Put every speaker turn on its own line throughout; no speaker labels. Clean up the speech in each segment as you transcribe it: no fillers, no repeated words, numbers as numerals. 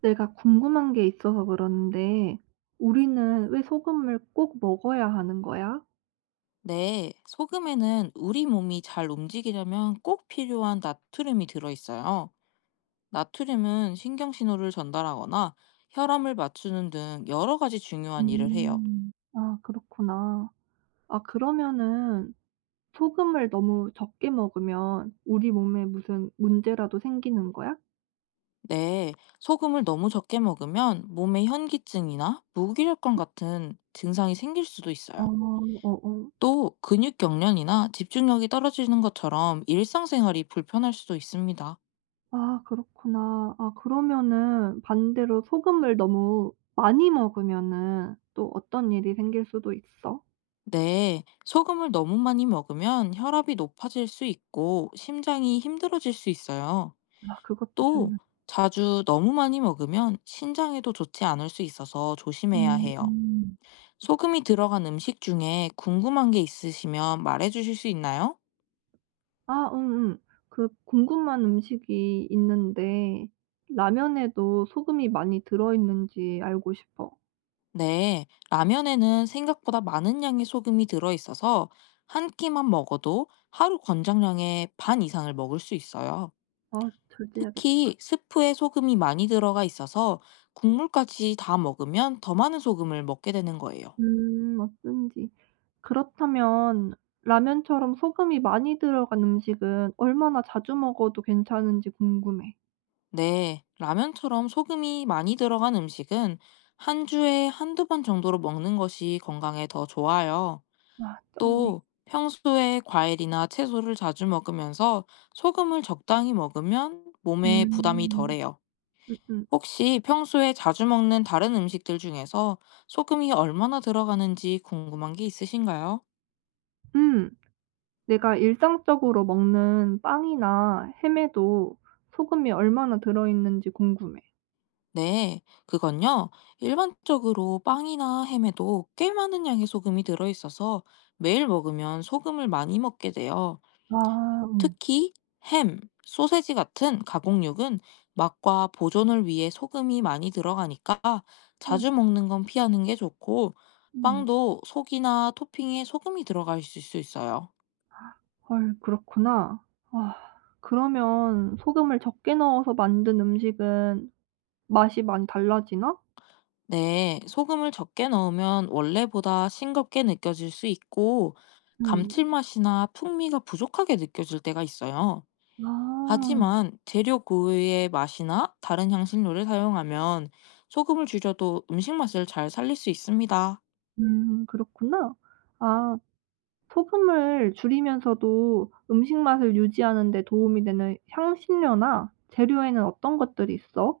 내가 궁금한 게 있어서 그러는데, 우리는 왜 소금을 꼭 먹어야 하는 거야?
네, 소금에는 우리 몸이 잘 움직이려면 꼭 필요한 나트륨이 들어있어요. 나트륨은 신경신호를 전달하거나 혈압을 맞추는 등 여러 가지 중요한 일을 해요.
아, 그렇구나. 아, 그러면은 소금을 너무 적게 먹으면 우리 몸에 무슨 문제라도 생기는 거야?
네, 소금을 너무 적게 먹으면 몸에 현기증이나 무기력감 같은 증상이 생길 수도
어,
있어요.
어, 어.
또 근육 경련이나 집중력이 떨어지는 것처럼 일상생활이 불편할 수도 있습니다.
아, 그렇구나. 아, 그러면은 반대로 소금을 너무 많이 먹으면은 또 어떤 일이 생길 수도 있어?
네, 소금을 너무 많이 먹으면 혈압이 높아질 수 있고 심장이 힘들어질 수 있어요.
아, 그것도
또
별로.
자주 너무 많이 먹으면 신장에도 좋지 않을 수 있어서 조심해야 해요.
음.
소금이 들어간 음식 중에 궁금한 게 있으시면 말해 주실 수 있나요?
아 음음. 그 궁금한 음식이 있는데 라면에도 소금이 많이 들어 있는지 알고 싶어.
네, 라면에는 생각보다 많은 양의 소금이 들어있어서 한 끼만 먹어도 하루 권장량의 반 이상을 먹을 수 있어요.
아 절제해야겠다.
특히 스프에 소금이 많이 들어가 있어서 국물까지 다 먹으면 더 많은 소금을 먹게 되는 거예요.
어쩐지. 그렇다면 라면처럼 소금이 많이 들어간 음식은 얼마나 자주 먹어도 괜찮은지 궁금해.
네, 라면처럼 소금이 많이 들어간 음식은 한 주에 한두 번 정도로 먹는 것이 건강에 더 좋아요.
와 적네.
또 평소에 과일이나 채소를 자주 먹으면서 소금을 적당히 먹으면 몸에 부담이
음.
덜해요.
음음. 음.
혹시 평소에 자주 먹는 다른 음식들 중에서 소금이 얼마나 들어가는지 궁금한 게 있으신가요?
음, 내가 일상적으로 먹는 빵이나 햄에도 소금이 얼마나 들어 있는지 궁금해.
네, 그건요. 일반적으로 빵이나 햄에도 꽤 많은 양의 소금이 들어있어서 매일 먹으면 소금을 많이 먹게 돼요.
아 음.
특히 햄, 소세지 같은 가공육은 맛과 보존을 위해 소금이 많이 들어가니까
헐.
자주 먹는 건 피하는 게 좋고,
음.
빵도 속이나 토핑에 소금이 들어갈 수 있어요.
헐 그렇구나. 아 그러면 소금을 적게 넣어서 만든 음식은 맛이 많이 달라지나?
네, 소금을 적게 넣으면 원래보다 싱겁게 느껴질 수 있고,
음.
감칠맛이나 풍미가 부족하게 느껴질 때가 있어요.
아.
하지만 재료 그 외의 맛이나 다른 향신료를 사용하면 소금을 줄여도 음식 맛을 잘 살릴 수 있습니다.
그렇구나. 아 소금을 줄이면서도 음식 맛을 유지하는 데 도움이 되는 향신료나 재료에는 어떤 것들이 있어?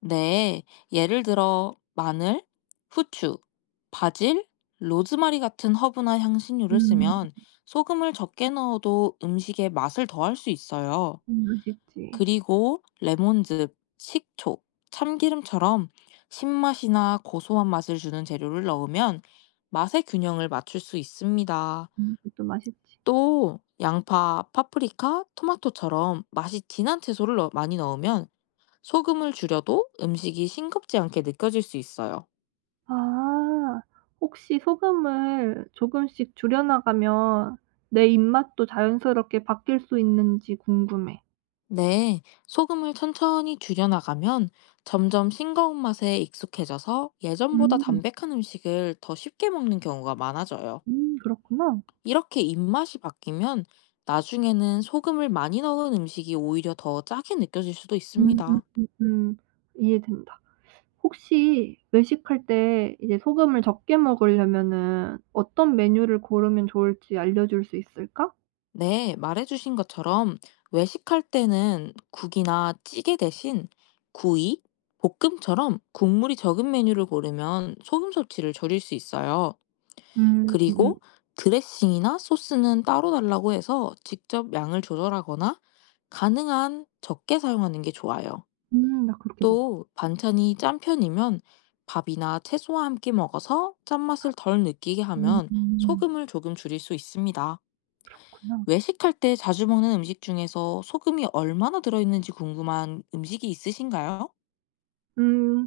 네, 예를 들어 마늘, 후추, 바질, 로즈마리 같은 허브나 향신료를
음.
쓰면 소금을 적게 넣어도 음식의 맛을 더할 수 있어요.
맛있지.
그리고 레몬즙, 식초, 참기름처럼 신맛이나 고소한 맛을 주는 재료를 넣으면 맛의 균형을 맞출 수 있습니다.
그것도 맛있지.
또 양파, 파프리카, 토마토처럼 맛이 진한 채소를 많이 넣으면 소금을 줄여도 음식이 싱겁지 않게 느껴질 수 있어요.
아. 혹시 소금을 조금씩 줄여 나가면 내 입맛도 자연스럽게 바뀔 수 있는지 궁금해.
네, 소금을 천천히 줄여나가면 점점 싱거운 맛에 익숙해져서 예전보다
음.
담백한 음식을 더 쉽게 먹는 경우가 많아져요.
음. 그렇구나.
이렇게 입맛이 바뀌면 나중에는 소금을 많이 넣은 음식이 오히려 더 짜게 느껴질 수도
음음음. 음.
있습니다.
이해된다. 혹시 외식할 때 이제 소금을 적게 먹으려면은 어떤 메뉴를 고르면 좋을지 알려줄 수 있을까?
네, 말해주신 것처럼 외식할 때는 국이나 찌개 대신 구이, 볶음처럼 국물이 적은 메뉴를 고르면 소금 섭취를 줄일 수 있어요.
음. 음. 음.
그리고 드레싱이나 소스는 따로 달라고 해서 직접 양을 조절하거나 가능한 적게 사용하는 게 좋아요.
나 그렇게 먹어.
또 반찬이 짠 편이면 밥이나 채소와 함께 먹어서 짠맛을 덜 느끼게
음.
하면 소금을 조금 줄일 수 있습니다.
그렇구나.
외식할 때 자주 먹는 음식 중에서 소금이 얼마나 들어있는지 궁금한 음식이 있으신가요?
음.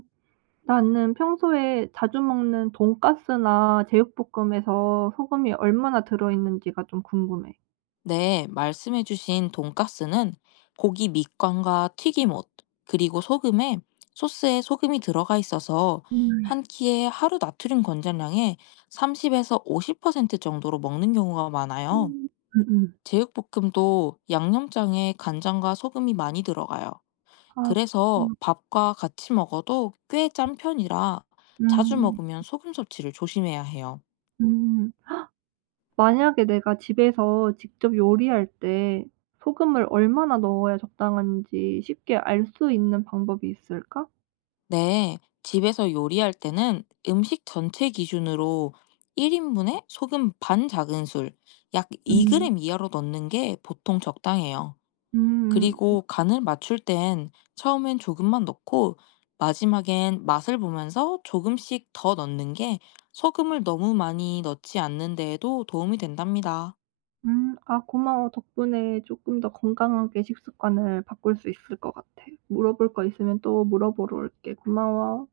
나는 평소에 자주 먹는 돈가스나 제육볶음에서 소금이 얼마나 들어있는지가 좀 궁금해.
네, 말씀해주신 돈가스는 고기 밑간과 튀김옷, 그리고 소금에 소스에 소금이 들어가 있어서
음.
한 끼에 하루 나트륨 권장량의 30에서 50% 정도로 먹는 경우가 많아요.
음. 음음.
제육볶음도 양념장에 간장과 소금이 많이 들어가요.
아
그래서
그렇구나.
밥과 같이 먹어도 꽤 짠 편이라 자주
음.
먹으면 소금 섭취를 조심해야 해요.
음. 만약에 내가 집에서 직접 요리할 때 소금을 얼마나 넣어야 적당한지 쉽게 알 수 있는 방법이 있을까?
네, 집에서 요리할 때는 음식 전체 기준으로 1인분에 소금 반 작은술, 약
음.
2g 이하로 넣는 게 보통 적당해요.
음음.
그리고 간을 맞출 땐 처음엔 조금만 넣고 마지막엔 맛을 보면서 조금씩 더 넣는 게 소금을 너무 많이 넣지 않는 데에도 도움이 된답니다.
음. 아 고마워. 덕분에 조금 더 건강하게 식습관을 바꿀 수 있을 것 같아. 물어볼 거 있으면 또 물어보러 올게. 고마워.